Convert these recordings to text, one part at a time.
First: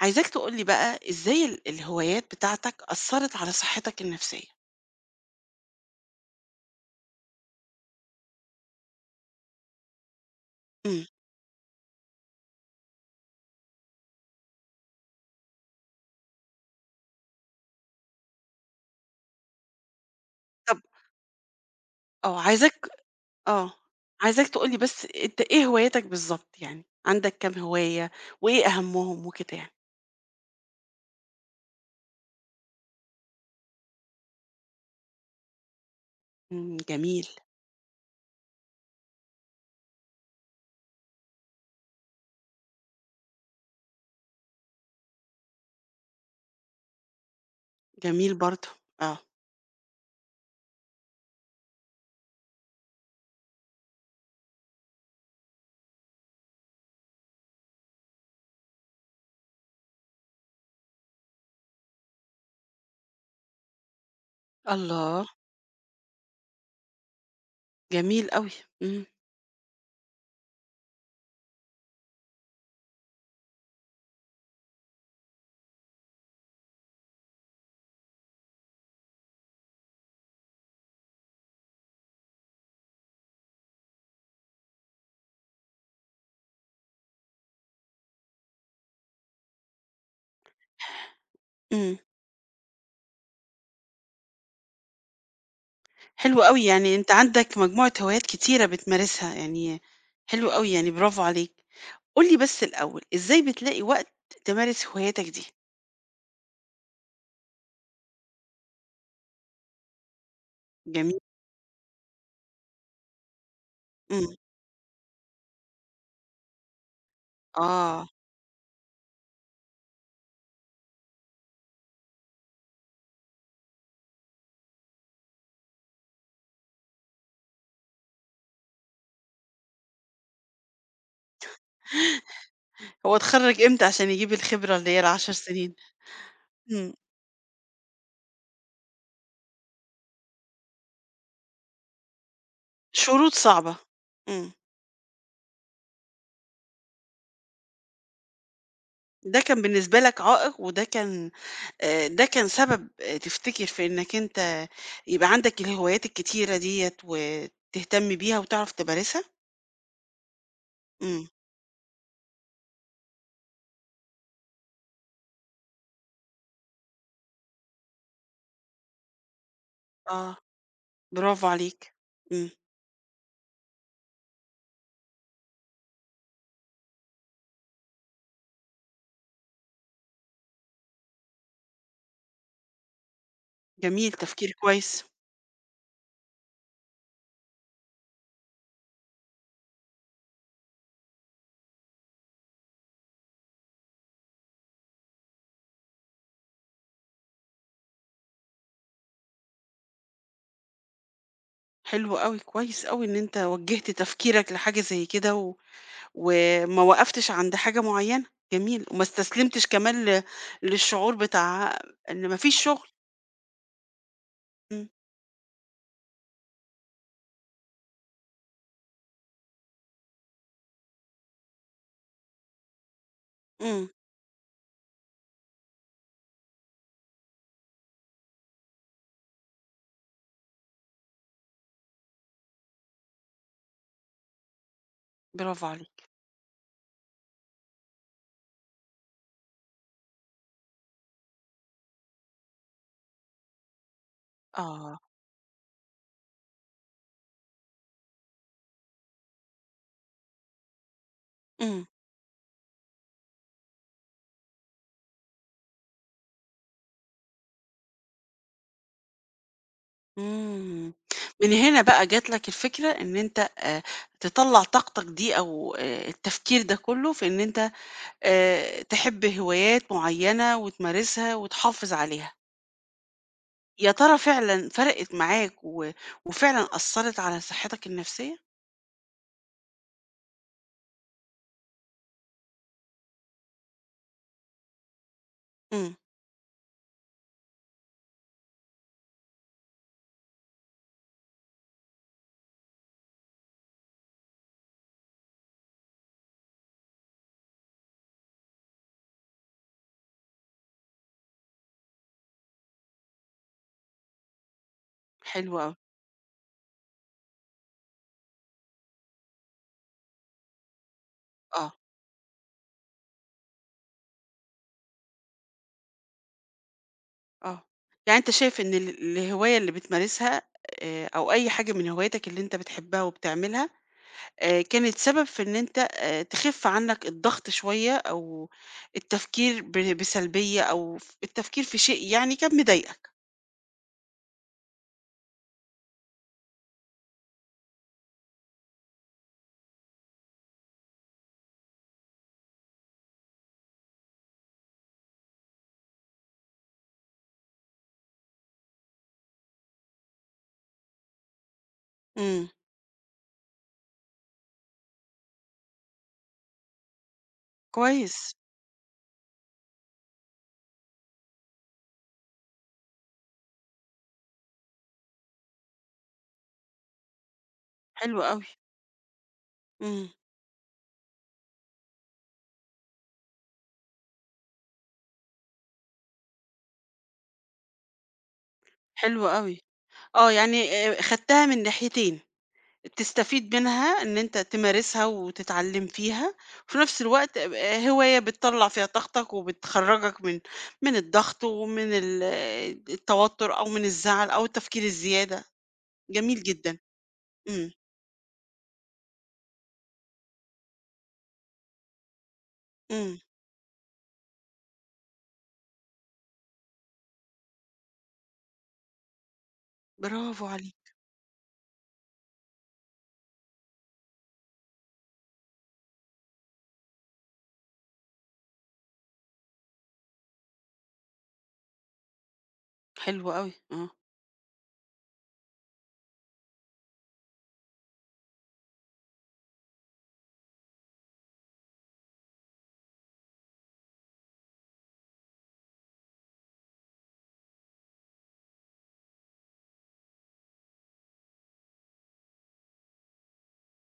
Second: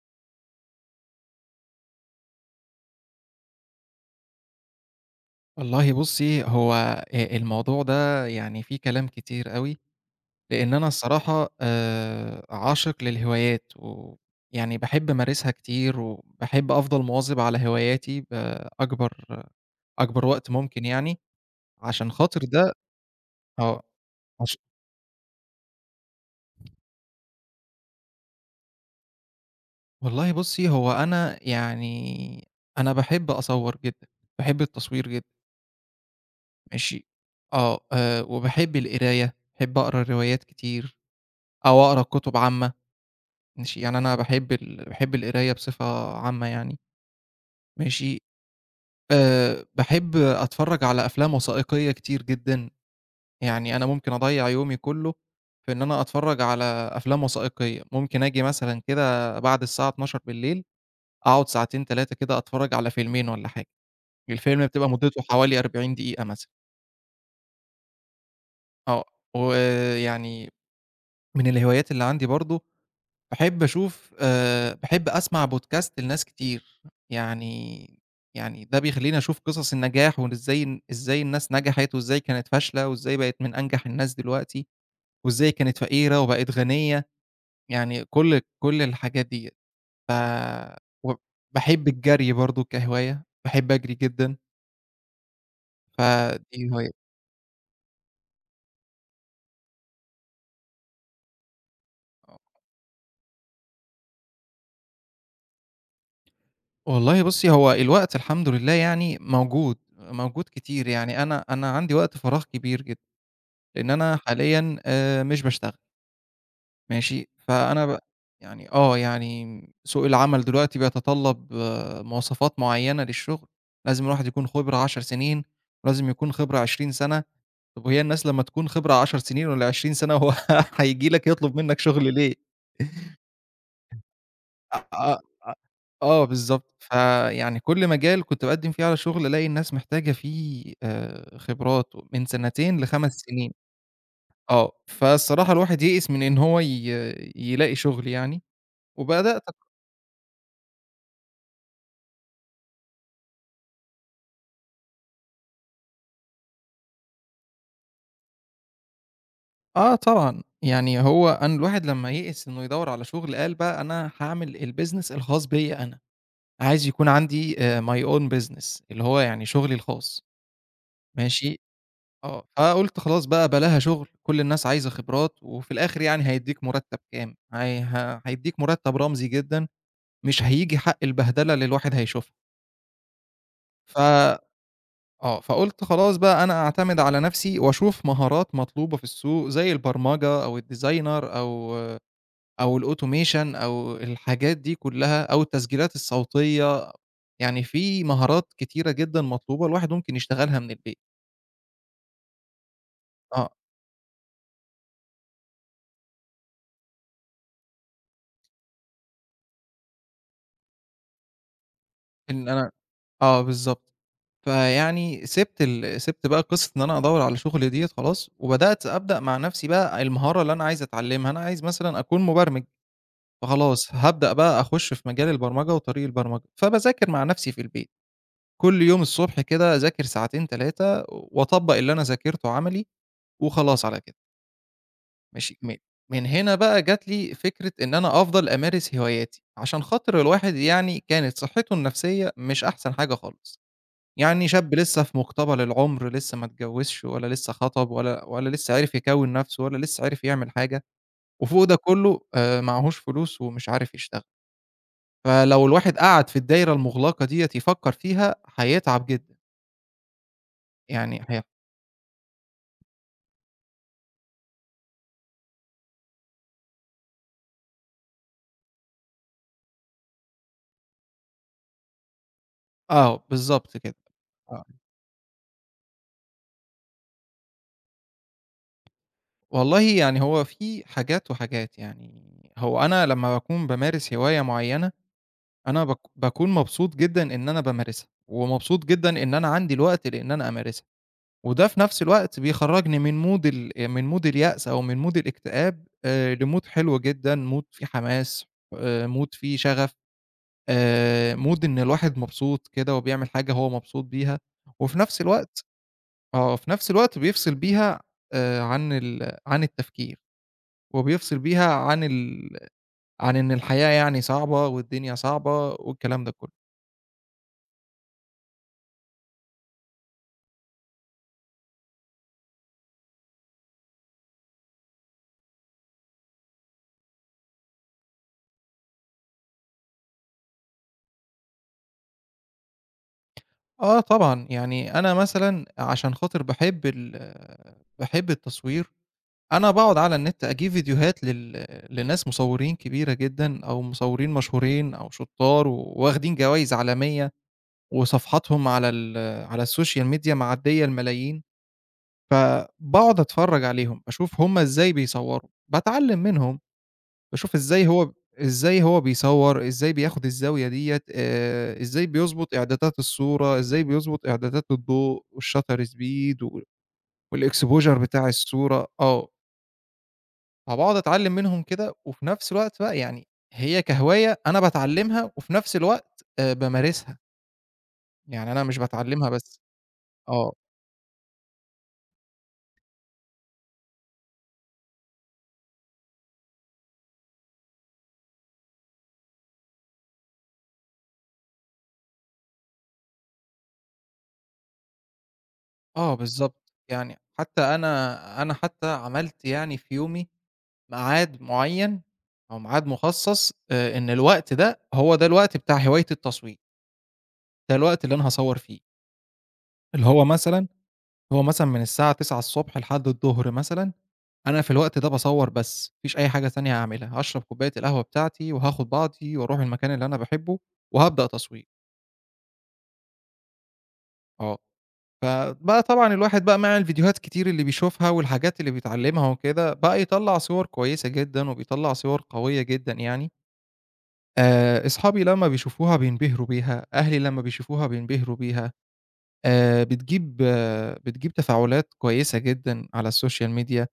عايزاك تقول لي بقى إزاي الهوايات بتاعتك أثّرت على صحتك النفسية؟ والله بُصّي، هو الموضوع ده يعني فيه كلام كتير أوي، لإن أنا إمم. الصراحة عاشق للهوايات، ويعني باحب أمارسها كتير، وباحب أفضل مواظب على هواياتي بأكبر وقت طب ممكن يعني، عشان خاطر آه، ده آه. آه، عايزاك عش تقول لي بس أنت إيه هواياتك بالضبط يعني؟ عندك كام هواية وإيه أهمهم وكده يعني؟ والله بُصّي، هو أنا يعني أنا باحب أصوّر جدًا، باحب التصوير جدًا. إمم، ماشي، جميل، آه، وباحب القراية، باحب أقرا روايات كتير، أو أقرا كتب عامة. ماشي، يعني أنا باحب القراية بصفة عامة يعني، ماشي، جميل برضه. آه. باحب أتفرّج على أفلام وثائقية كتير جدًا، يعني أنا ممكن أضيّع يومي كلّه في إن أنا أتفرّج على أفلام وثائقية، ممكن آجي مثلًا كده بعد الساعة 00:00 أقعد ساعتين 3 كده أتفرّج على فيلمين والّا حاجة، الفيلم بتبقى مدته الله! حوالي 40 دقيقة مثلًا، جميل أوي. إمم، آه، ويعني من الهوايات اللي عندي برضه باحب أشوف باحب أسمع بودكاست لناس كتير، يعني يعني ده بيخلّيني أشوف قصص النجاح وإن إزاي الناس نجحت وإزاي كانت فاشلة وإزاي بقت من أنجح الناس دلوقتي وإزاي كانت فقيرة وبقت غنية، يعني كل الحاجات ديّة. ف و باحب إمم. الجري برضه كهواية، باحب أجري جدًا، حلو أوي، فدي يعني هواية. أنت عندك مجموعة هوايات كتيرة بتمارسها، يعني حلو أوي يعني برافو عليك. قُل لي آه. بس الأول، إزاي بتلاقي وقت تمارس هواياتك دي؟ والله بُصّي، هو الوقت الحمد لله يعني موجود، موجود كتير، جميل. يعني أنا عندي وقت فراغ كبير جدًا. لإن أنا إمم. حاليًا مش باشتغل. ماشي، فأنا ب آه. يعني آه، يعني سوق العمل دلوقتي بيتطلّب مواصفات معيّنة للشغل، لازم الواحد يكون خبرة 10 سنين، ولازم يكون خبرة 20 سَنة، طَب وهي الناس لمّا تكون خبرة 10 سنين والّا 20 سَنة هو هييجي لك يطلب منّك شغل ليه؟ هو اتخرّج إمتى عشان يجيب الخبرة أ اللي هي أ ال10 أ سنين؟ آه بالضبط، إمم، فيعني كل مجال كنت باقدّم فيه على شغل ألاقي الناس محتاجة فيه خبرات من سنتين ل5 شروط سنين. صعبة، إمم، آه، فالصراحة الواحد يئِس من إن هو ي يلاقي شغل يعني، ده وبدأت كان بالنسبة لك عائق وده كان، ده كان سبب، تفتكر في إنك أنت يبقى عندك الهوايات الكتيرة ديّة وتهتم بيها وتعرف تمارسها؟ آه طبعًا، يعني إمم، هو أن الواحد لمّا يئِس إنه يدوّر على شغل قال بقى أنا هاعمل الbusiness الخاص بيّا أنا، عايز يكون عندي my own business اللي هو يعني شغلي الخاص، آه، برافو ماشي، عليك، آه، إمم، فقُلت خلاص بقى بلاها شغل، كل الناس عايزة خبرات، وفي الآخر يعني هيدّيك مُرتّب كام، هي ه هيدّيك مُرتّب رمزي جدًا، مش هييجي حق البهدلة اللي الواحد هيشوفها، ف جميل تفكير كويس، آه، فقُلت خلاص بقى أنا أعتمد على نَفْسي وأشوف مهارات مطلوبة في السوق زي البرمجة أو الdesigner أو الautomation أو الحاجات دي كُلّها أو التسجيلات الصوتية، يعني في مهارات كتيرة جدًا مطلوبة الواحد ممكن يشتغلها من البيت. حلو أوي، كويس أوي إن أنت آه، وجّهت تفكيرك لحاجة زي كده وما وقفتش عند حاجة معيّنة، جميل، وما استسلمتش كمان للشعور بتاع إن ما إن فيش أنا شغل، آه بالضبط. إمم، فيعني سِبت بقى قصة إن أنا أدوّر على شُغل ديّة خلاص وبدأت أبدأ مع نَفْسي بقى المهارة اللي أنا عايز أتعلّمها، أنا عايز مثلًا أكون مُبرمج. إمم، فخلاص هابدأ بقى أخُش في مجال البرمجة وطريق البرمجة، فباذاكر مع نفسي في البيت، كل يوم الصبح كده أذاكر ساعتين 3 وأطبّق اللي أنا ذاكرته عملي وخلاص على كده، ماشي، برافو م عليك، من هنا بقى جات لي فكرة إن أنا أفضل أمارس هواياتي، عشان خاطر الواحد يعني كانت صحته النفسية مش أحسن حاجة خالص، يعني شاب آه، لسه في مقتبل العُمر، لسه ما اتجوّزش ولا لسه خَطَب ولا لسه عِرف يكوّن نفسه ولا لسه عِرف يعمل حاجة، وفوق ده إمم، كلّه معاهوش فلوس ومش عارف يشتغل. فلو الواحد قعد في الدايرة المُغلقة ديّة يفكّر فيها، هيتعب جدًا، إمم، يعني هي من هنا بقى جات لك الفكرة إن أنت، تطلّع طاقتك دي أو، التفكير ده كلّه في إن أنت، تحب هوايات معيّنة وتمارسها وتحافظ عليها، آه، بالضبط يا كده، ترى آه. فعلًا فرقت معاك وفعلًا أثّرت على صحتك النفسية؟ والله يعني هو في حاجات وحاجات، يعني هو أنا لمّا باكون بامارس هواية معيّنة، أنا إمم، باك باكون مبسوط جدًا إن أنا بامارسها، ومبسوط جدًا إن أنا عندي الوقت لإن أنا أمارسها، وده في نفس الوقت بيخرّجني من mood اليأس أو من mood الاكتئاب لmood حلو جدًا، mood فيه حماس، mood فيه شغف. Mood إن الواحد مبسوط كده وبيعمل حاجة هو مبسوط بيها، وفي نفس حلو الوقت أوي، آه، في نفس الوقت بيفصل بيها عن التفكير، وبيفصل آه. بيها عن إن الحياة يعني صعبة والدنيا صعبة والكلام ده كله. آه. يعني أنت شايف إن الهواية اللي بتمارسها، أو أي حاجة من هواياتك اللي أنت بتحبها وبتعملها، كانت سبب في إن أنت تخِف عنّك الضغط شوية، أو التفكير بسلبية، أو التفكير في شيء يعني كان مضايقك. آه طبعًا، يعني أنا مثلًا عشان خاطر باحب التصوير، أنا باقعد على النت أجيب فيديوهات لناس مصورين كبيرة جدًا أو مصورين مشهورين أو شطار وواخدين جوايز عالمية. وصفحاتهم على السوشيال ميديا معدية الملايين، إمم. فباقعد أتفرّج عليهم، أشوف هم إزاي بيصوّروا، باتعلّم منهم، باشوف كويس، إزاي هو بيصوّر، إزاي بياخد الزاوية ديّة، إزاي بيضبط إعدادات الصورة، إزاي بيضبط إعدادات الضوء والshutter speed و والexposure حلو بتاع أوي. الصورة، آه، إمم. فباقعد أتعلّم منهم كده، وفي نفس الوقت بقى يعني هي كهواية أنا باتعلّمها وفي نفس الوقت بامارسها، يعني أنا مش حلو باتعلّمها أوي. بس. آه. آه. يعني خدتها من ناحيتين. تستفيد منها إن أنت تمارسها وتتعلم فيها، وفي نفس الوقت هواية بتطلّع فيها طاقتك وبتخرّجك من الضغط ومن التوتر أو من الزعل أو التفكير الزيادة، آه جميل بالضبط، جدًا، يعني حتى إمم، أنا حتى عملت يعني في يومي ميعاد معيّن أو ميعاد إمم، مخصص إن الوقت ده هو ده الوقت بتاع هواية التصوير، ده الوقت اللي أنا هاصوّر فيه، اللي هو برافو مثلًا عليك، هو مثلًا من الساعة 09:00 لحد الضهر مثلًا، أنا في الوقت ده باصوّر بس، ما فيش أي حاجة تانية هاعملها، هاشرب كوباية القهوة بتاعتي وهاخد بعضي وأروح المكان اللي أنا باحبه وهابدأ تصوير، حلو أوي، آه، آه. فبقى طبعًا الواحد بقى مع الفيديوهات كتير اللي بيشوفها والحاجات اللي بيتعلّمها وكده، بقى يطلّع صور كويسة جدًا وبيطلّع صور قوية جدًا يعني، أصحابي لمّا بيشوفوها بينبهروا بيها، أهلي لمّا بيشوفوها بينبهروا بيها، بتجيب تفاعلات كويسة جدًا على السوشيال ميديا،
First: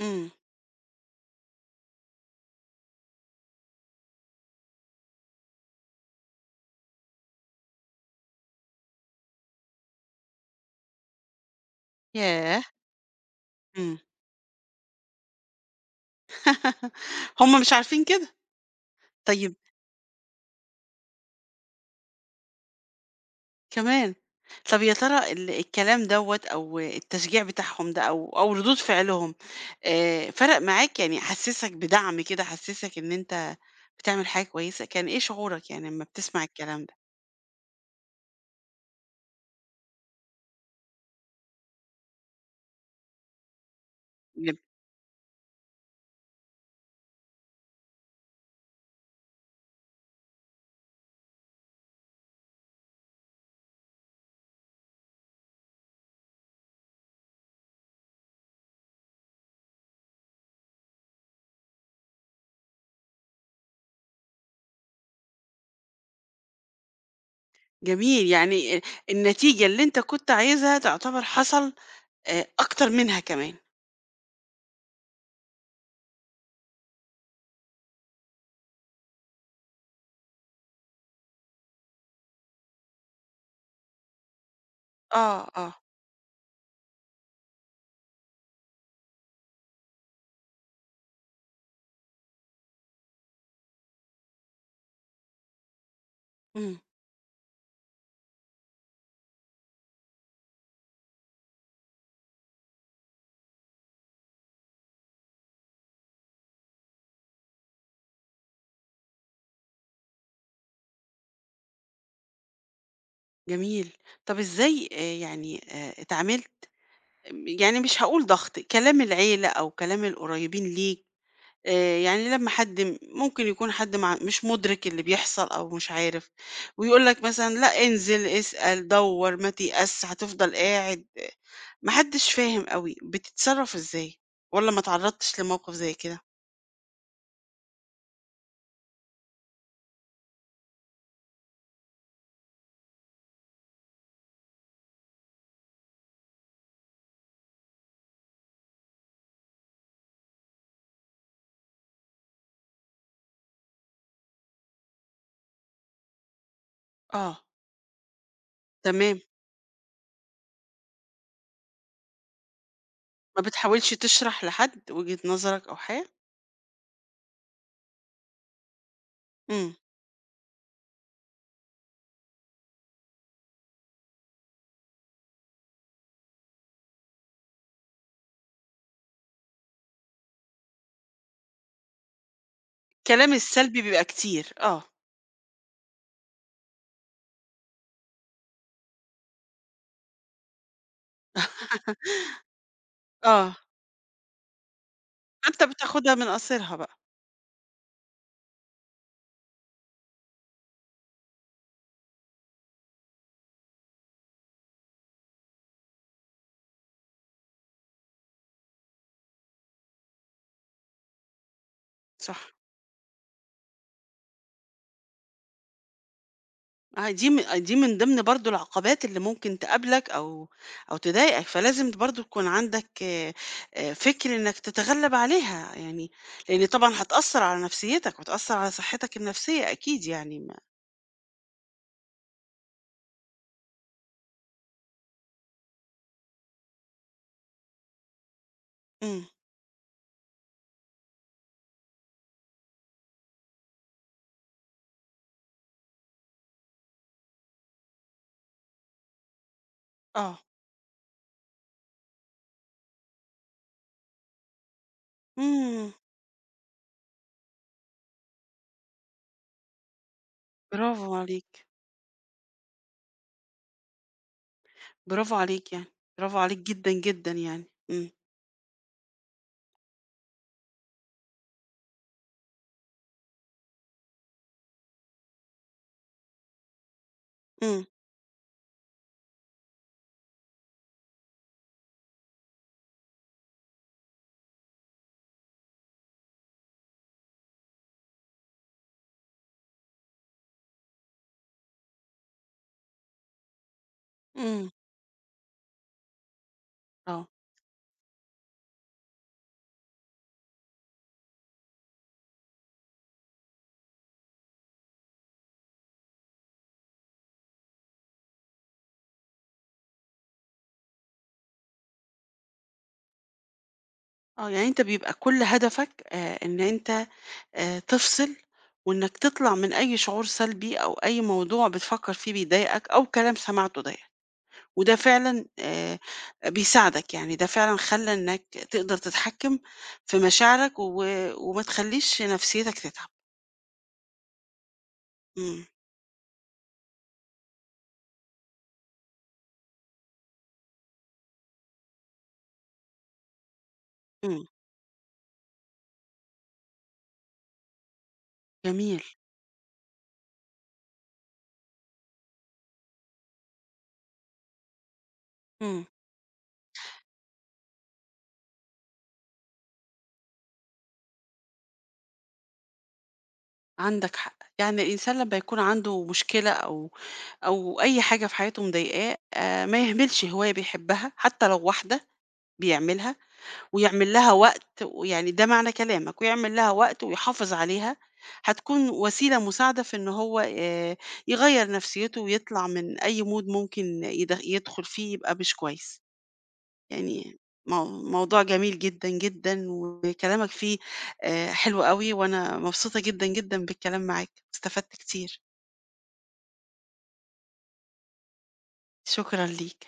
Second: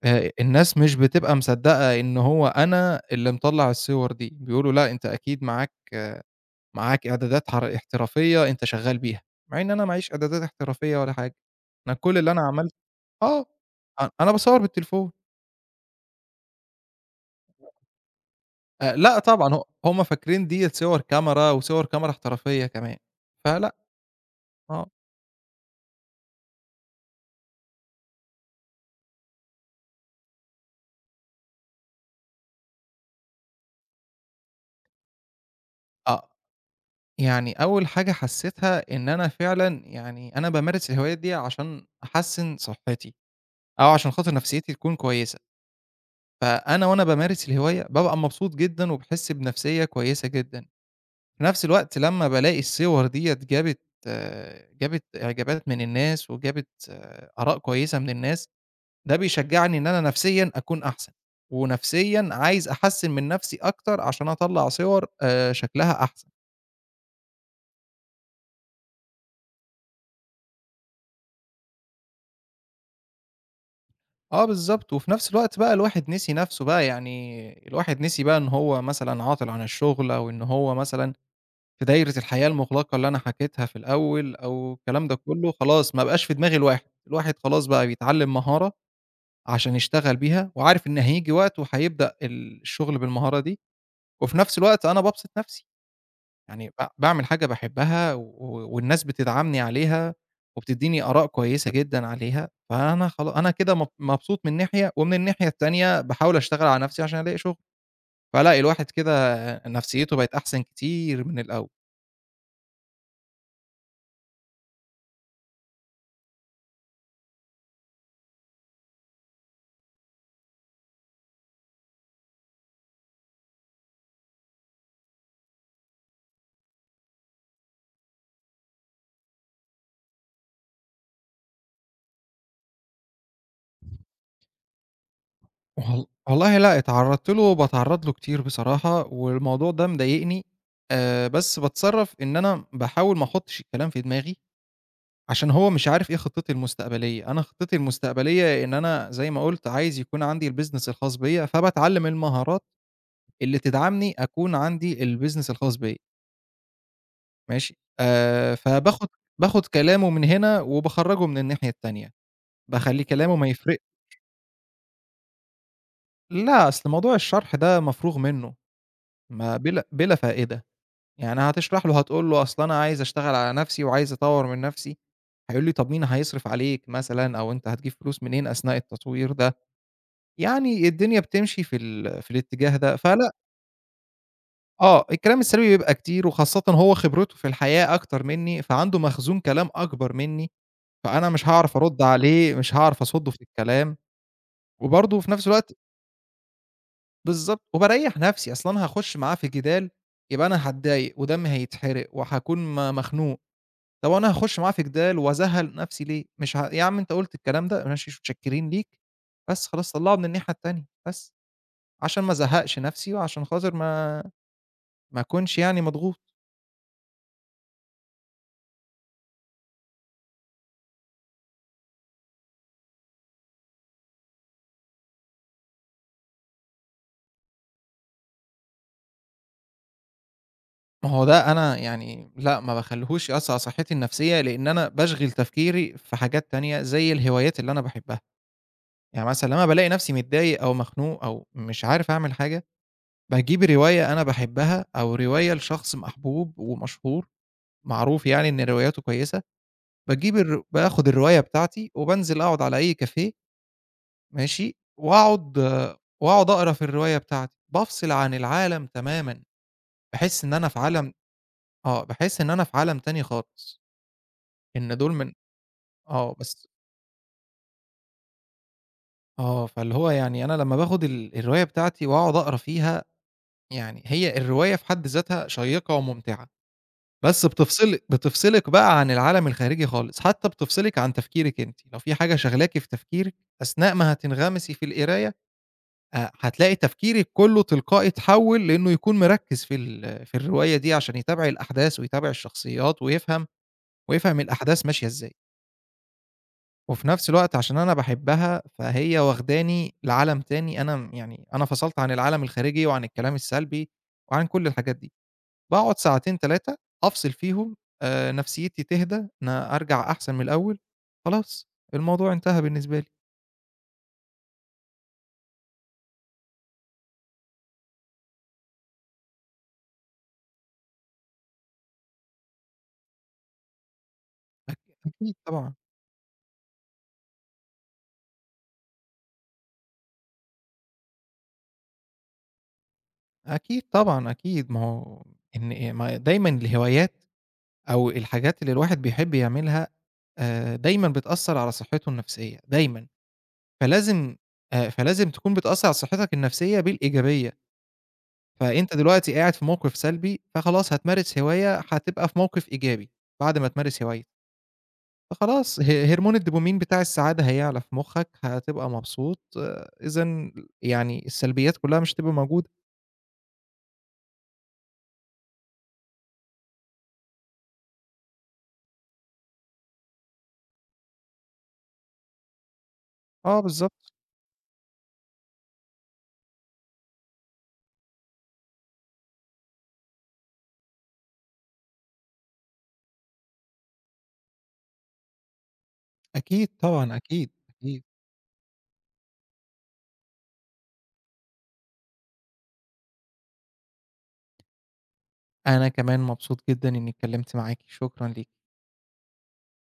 إمم، الناس مش بتبقى مصدّقة إن هو أنا اللي مطلّع الصور دي، بيقولوا لأ أنت أكيد معاك آه، معاك إعدادات حر احترافية أنت شغّال بيها، مع إن أنا معيش إعدادات احترافية ولا حاجة، أنا كل اللي أنا ياه! عملته آه، إمم، أنا باصوّر بالتليفون، هُم مش عارفين كده، لأ طيب، طبعًا هُم فاكرين ديّة صور كاميرا وصور كاميرا احترافية كمان، فلأ، كمان! طب آه، يا ترى الكلام دوّة أو التشجيع بتاعهم ده أو ردود فعلهم، فرق معاك؟ يعني حسّسك بدعم كده، حسّسك إن أنت بتعمل حاجة كويسة؟ كان إيه شعورك يعني أمّا آه، بتسمع الكلام ده؟ يعني أول حاجة حسّيتها إن أنا فعلًا يعني أنا بامارس الهوايات دي عشان أحسّن صحّتي، أو عشان خاطر جم نفسيّتي تكون كويسة، فأنا وأنا بامارس الهواية بابقى مبسوط جدًا وباحس بنفسيّة كويسة جدًا، في نفس الوقت لمّا بالاقي الصور ديّة جابت إعجابات من الناس وجابت آه، آراء كويسة من الناس ده بيشجّعني إن أنا نفسيًا أكون أحسن، ونفسيًا عايز أحسّن من نفسي أكتر عشان أطلّع صور شكلها أحسن. جميل، يعني، النتيجة اللي أنت كنت عايزها تعتبر حصل، أكتر منها كمان. آه بالضبط، وفي نفس الوقت بقى الواحد نسي نفسه بقى، يعني الواحد نسي بقى إن هو مثلًا عاطل عن الشغل، أو إن هو مثلًا في دايرة الحياة المُغلقة اللي أنا حكيتها في الأول، أو الكلام ده آه، كلّه آه، خلاص ما بقاش في دماغ الواحد، الواحد خلاص بقى بيتعلّم مهارة عشان يشتغل بيها، وعارف إن هييجي وقت وهيبدأ الشغل بالمهارة دي، وفي نفس الوقت أنا بابسط نفسي. يعني إمم، باعمل حاجة باحبها و والناس بتدعمني عليها، وبتدّيني آراء كويسة جدًا عليها، فأنا خلا أنا كده مبسوط من ناحية، ومن الناحية التانية باحاول أشتغل على نفسي عشان ألاقي شغل، فلأ الواحد كده نفسيته بقت أحسن كتير من الأول. جميل. طب إزاي، يعني، اتعاملت يعني مش هاقول ضغط، كلام العيلة أو كلام القريبين ليك، يعني لمّا حد ممكن يكون حد مش مُدرك اللي بيحصل أو مش عارف، ويقول لك مثلًا: لأ، انزل، اسأل، دَوّر، ما تيأسش، هتفضل قاعد، ما حدش فاهم أوي، بتتصرّف إزاي؟ والّا ما اتعرّضتش لموقف زي كده؟ والله لأ، اتعرّضت له باتعرّض له كتير بصراحة، والموضوع ده مضايقني، بس باتصرّف إن أنا باحاول ما أحطش الكلام في دماغي. عشان هو مش عارف إيه خطتي المستقبلية، أنا خطتي المستقبلية إن أنا زي ما قُلت عايز يكون عندي الbusiness الخاص بيّا، فباتعلّم المهارات اللي تدعمني أكون عندي الbusiness الخاص بيّا، آه، ماشي، فباخد تمام، باخد كلامه من هنا وباخرّجه من الناحية التانية، باخلّيه كلامه ما ما يفرق. بتحاولش تشرح لحد وجهة نظرك أو حاجة؟ لا، أصل موضوع الشرح ده مفروغ منه، ما إمم، بلا فائدة، يعني هتشرح له هتقول له أصل أنا عايز أشتغل على نَفْسي وعايز أطوّر من نَفْسي، هيقول لي طَب مين هيصرف عليك مثلًا أو أنت هتجيب فلوس منين أثناء التطوير ده؟ يعني الدنيا بتمشي في الاتجاه ده، فلأ الكلام السلبي بيبقى كتير، آه، آه، الكلام السلبي بيبقى كتير وخاصةً هو خبرته في الحياة أكتر منّي، فعنده مخزون كلام أكبر منّي، فأنا مش هاعرف أرُد عليه، مش هاعرف أصُدّه في آه، الكلام، وبرضه في نفس فأنت الوقت بتاخدها من قصيرها بقى، بالضبط، وباريّح نفسي، أصل أنا هاخُش معاه في جدال يبقى أنا هاتضايق ودمي هيتحرق وهاكون مخنوق، طب أنا هاخُش معاه في جدال وأزهّل نفسي ليه؟ مش ه يا عم أنت قُلت الكلام ده ماشي متشكرين ليك، بس خلاص طلّعه من الناحية التانية بس، عشان ما صح. ازهّقش نفسي وعشان خاطر ما أكونش يعني مضغوط، آه، دي من ضمن برضه العقبات اللي ممكن تقابلك أو أو تضايقك، فلازم برضه تكون عندك، فكر إنك تتغلب عليها يعني، لإن طبعًا هتأثّر على نفسيتك وهتأثّر على صحتك النفسية أكيد يعني ما. ما هو ده أنا يعني لأ، ما باخلّيهوش يأثّر على صحّتي النفسية، لإن أنا باشغِل تفكيري في حاجات تانية زي الهوايات اللي أنا باحبها، إمم، يعني مثلًا لمّا بالاقي نفسي متضايق أو مخنوق أو مش عارف أعمل حاجة، باجيب رواية أنا باحبها أو رواية لشخص محبوب ومشهور، معروف يعني إن رواياته كويسة، باجيب آه، الر باخُد الرواية بتاعتي وبانزل أقعد على أي كافيه ماشي، إمم، وأقعد أقرا في الرواية بتاعتي، بافصل عن العالم تمامًا، باحس إن أنا في عالم برافو عليك، آه، باحس إن أنا في عالم تاني خالص، إن دول من برافو عليك يعني، آه، برافو عليك بس جدًا، جدًا يعني، إمم، آه، فاللي هو يعني أنا لمّا باخد الرواية بتاعتي وأقعد أقرا فيها، يعني هي الرواية في حد ذاتها شيّقة وممتعة، بس إمم، بتفصلِك بقى عن العالم الخارجي خالص، حتّى بتفصلِك عن تفكيرِك أنتِ، لو في حاجة شاغلاكِ في تفكيرِك أثناء ما هتنغمسي في القراية، هتلاقي تفكيرِك كلّه تلقائي اتحوّل لإنه يكون مركّز في الرواية دي عشان يتابع الأحداث ويتابع الشخصيات ويفهم إمم، الأحداث ماشية إزاي. وفي آه، نفس الوقت عشان أنا باحبها، فهي واخداني لعالم تاني أنا م يعني أنا فصلت عن العالم الخارجي وعن الكلام السلبي وعن كل الحاجات دي. باقعد ساعتين 3 أفصل فيهم نفسيتي تهدى، أنا أرجع أحسن من الأول، خلاص الموضوع انتهى بالنسبة لي. آه، يعني أنت بيبقى كل هدفك، إن أنت تفصل، وإنك تطلع من أي شعور سلبي أو أي موضوع بتفكّر فيه بيضايقك أو كلام سمعته ضايقك، وده أكيد فعلًا طبعًا، بيساعدك، يعني ده فعلًا خلّى إنك تقدر تتحكّم في مشاعرك و وما تخلّيش نفسيتك تتعب. أكيد ما هو إمم، إن ما دايمًا الهوايات أو الحاجات اللي الواحد بيحب يعملها دايمًا بتأثّر على صحته النفسية، دايمًا. فلازم إمم، فلازم تكون بتأثّر على صحتك النفسية بالإيجابية، فأنت جميل، دلوقتي قاعد في موقف سلبي، فخلاص هتمارس هواية هتبقى في موقف إيجابي بعد ما تمارس هواية، فخلاص إمم، هرمون الدوبامين بتاع السعادة هيعلى في مخّك، هتبقى مبسوط، إذًا يعني السلبيات كلّها مش هتبقى موجودة. عندك حق. يعني الإنسان لمّا يكون عنده مشكلة أو أو أي حاجة في حياته مضايقاه، ما يهملش هواية بيحبها حتى لو واحدة بيعملها، آه بالضبط، ويعمل لها وقت، ويعني ده معنى كلامك، ويعمل لها وقت ويحافظ عليها، هتكون وسيلة مساعدة في إن هو يغيّر نفسيته ويطلع من أي mood ممكن يدخل فيه يبقى مش كويس. أكيد طبعًا، يعني أكيد، أكيد. موضوع جميل جدًا، جدًا، وكلامك فيه حلو أوي، وأنا مبسوطة جدًا، جدًا بالكلام معاك، واستفدت كتير. أنا كمان مبسوط جدًا إنّي اتكلّمت معاكِ، شكرًا ليكِ. شكرًا ليك.